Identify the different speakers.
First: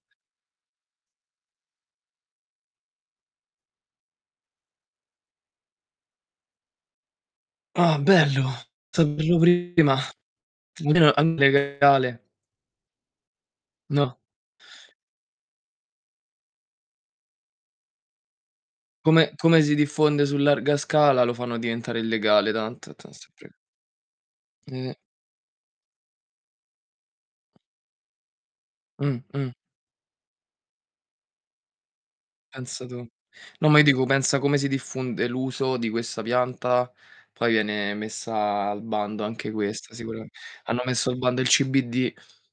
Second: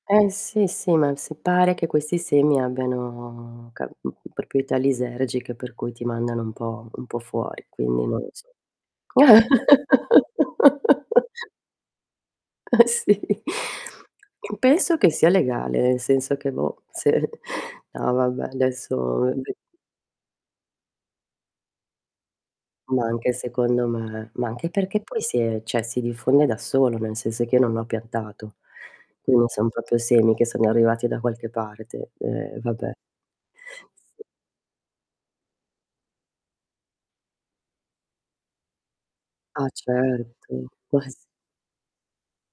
Speaker 1: Eh sì, sì, ma sì, pare che questi semi abbiano ca mhmm, proprietà lisergiche per cui ti mandano un po' un po' fuori,
Speaker 2: Ah,
Speaker 1: quindi non lo so.
Speaker 2: bello! Saperlo prima. Almeno sapevo che era legale.
Speaker 1: Eh, sì.
Speaker 2: No.
Speaker 1: Penso che sia legale, nel senso che boh, se no, vabbè, adesso
Speaker 2: Come come si
Speaker 1: [unintelligible]
Speaker 2: diffonde su larga scala, lo fanno diventare illegale tanto,
Speaker 1: Ma,
Speaker 2: tan è
Speaker 1: anche
Speaker 2: sempre
Speaker 1: secondo me, ma anche
Speaker 2: Eh.
Speaker 1: perché poi si è cioè si diffonde da solo, nel senso che io non l'ho piantato,
Speaker 2: Mh.
Speaker 1: quindi non
Speaker 2: Mh.
Speaker 1: son proprio semi che sono arrivati da qualche parte, e
Speaker 2: Pensa
Speaker 1: vabbè.
Speaker 2: tu. No, ma io dico,
Speaker 1: Sì.
Speaker 2: pensa come si diffonde l'uso di questa pianta, poi viene messa a al bando anche
Speaker 1: Ah,
Speaker 2: questa, sicurame
Speaker 1: certo.
Speaker 2: hanno
Speaker 1: Ma
Speaker 2: messo
Speaker 1: s
Speaker 2: al bando il CBD!